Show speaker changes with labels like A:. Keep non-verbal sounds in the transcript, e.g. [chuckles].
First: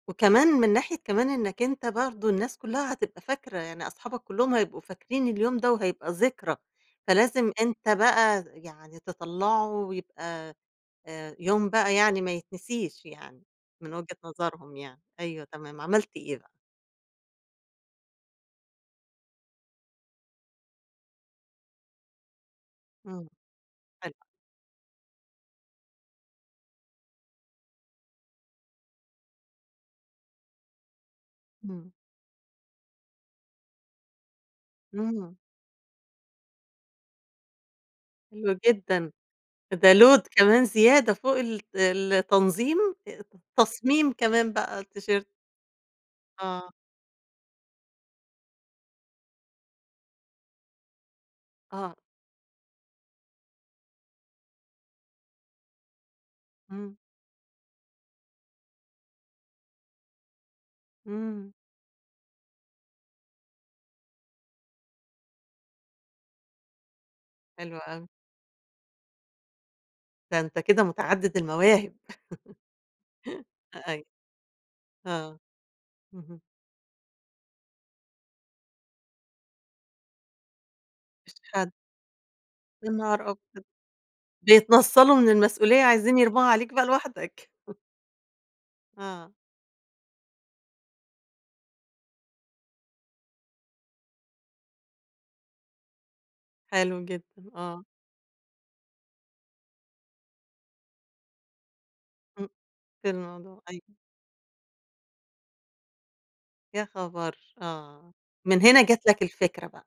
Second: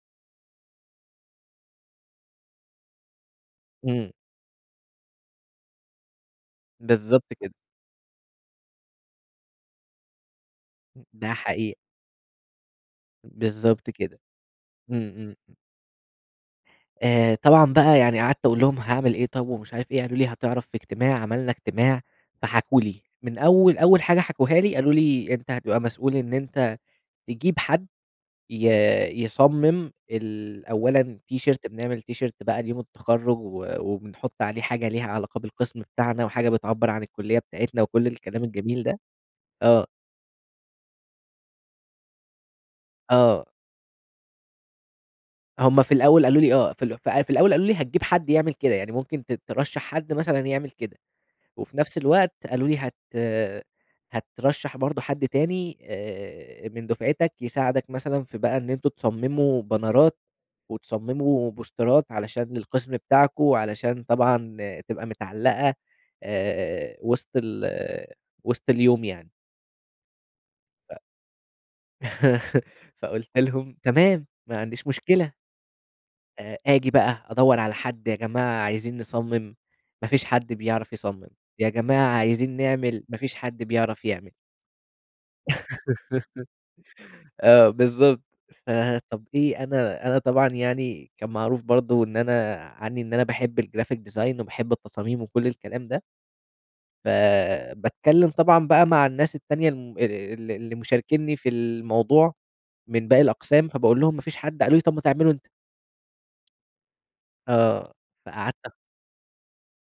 A: وكمان من ناحية كمان إنّك أنت برضو الناس كُلّها هتبقى فاكرة، يعني
B: امم.
A: أصحابك كُلُّهم هيبقوا فاكرين اليوم ده وهيبقى ذكرى،
B: بالضبط
A: فلازم
B: كده.
A: أنت بقى يعني تطَلّعه ويبقى
B: ام ده
A: آآ يوم
B: حقيقة.
A: بقى يعني ما يتنسيش يعني
B: بالضبط
A: من وجهة
B: كده،
A: نظرهم يعني،
B: امم
A: أيوه
B: امم.
A: تمام، عملت إيه بقى؟
B: آآ طبعًا بقى يعني قعدت أقول لهم هاعمل إيه طب ومش عارف إيه، قالوا لي هتعرف في اجتماع، عملنا اجتماع فحكوا لي،
A: امم،
B: من أول أول
A: حلو.
B: حاجة حكوها لي قالوا لي أنت هتبقى مسؤول إن أنت تجيب حد ي يصمم ال أولّاً تيشيرت
A: امم.
B: بنعمل تيشيرت بقى ليوم التخرُّج و وبنحط عليه حاجة ليها
A: امم.
B: علاقة بالقسم بتاعنا وحاجة بتعبّر عن الكُلّية بتاعتنا وكل الكلام
A: حلو
B: الجميل ده.
A: جدًا،
B: آه.
A: ده load كمان زيادة فوق الت التنظيم ات
B: آه.
A: تصميم كمان بقى التيشيرت.
B: هُم في الأول قالوا لي
A: آه.
B: آه في ال في الأول قالوا لي هتجيب حد يعمل كده، يعني ممكن ت ترَشّح حد مثلًا يعمل كده، وفي
A: آه.
B: نفس الوقت قالوا لي هت هترَشّح برضه حد تاني آآ من
A: امم.
B: دُفعتك يساعدك مثلًا في بقى إن أنتم تصمموا بنرات
A: امم.
B: وتصمموا بوسترات علشان القسم بتاعكم وعلشان طبعًا تبقى متعلّقة آآ وسط ال
A: حلو أوي.
B: وسط اليوم يعني.
A: ده أنت كده
B: ف
A: متعدد المواهب.
B: [laughs] فقُلت
A: [laughs]
B: لهم
A: أ أيو
B: تمام ما عنديش مشكلة.
A: آه، اهم.
B: آآ آجي بقى أدَوّر على حد، يا جماعة عايزين نصمم، ما فيش حد بيعرف يصمم،
A: مفيش
B: يا
A: حد.
B: جماعة عايزين
A: يا
B: نعمل، ما
A: نهار
B: فيش حد
A: أبيض!
B: بيعرف يعمل.
A: بيتنَصّلوا من المسؤولية عايزين يرموها عليك بقى
B: [laughs]
A: لوحدك.
B: آه
A: [chuckles]
B: بالضبط. فطب
A: آه.
B: إيه أنا أنا طبعًا يعني كان معروف برضه إن أنا عنّي إن أنا باحب الgraphic design وباحب التصاميم وكل الكلام ده
A: حلو جدًا، آه.
B: فباتكلم طبعًا بقى مع الناس التانية الم ال اللي مشاركيني في ال الموضوع
A: امم،
B: من
A: في
B: باقي
A: الموضوع
B: الأقسام
A: أيوه.
B: فباقول لهم ما فيش حد، قالوا لي طب ما تعمله أنت.
A: يا خبر!
B: آه،
A: آه،
B: فقعدت
A: من
B: أ
A: هنا جات لك الفكرة بقى.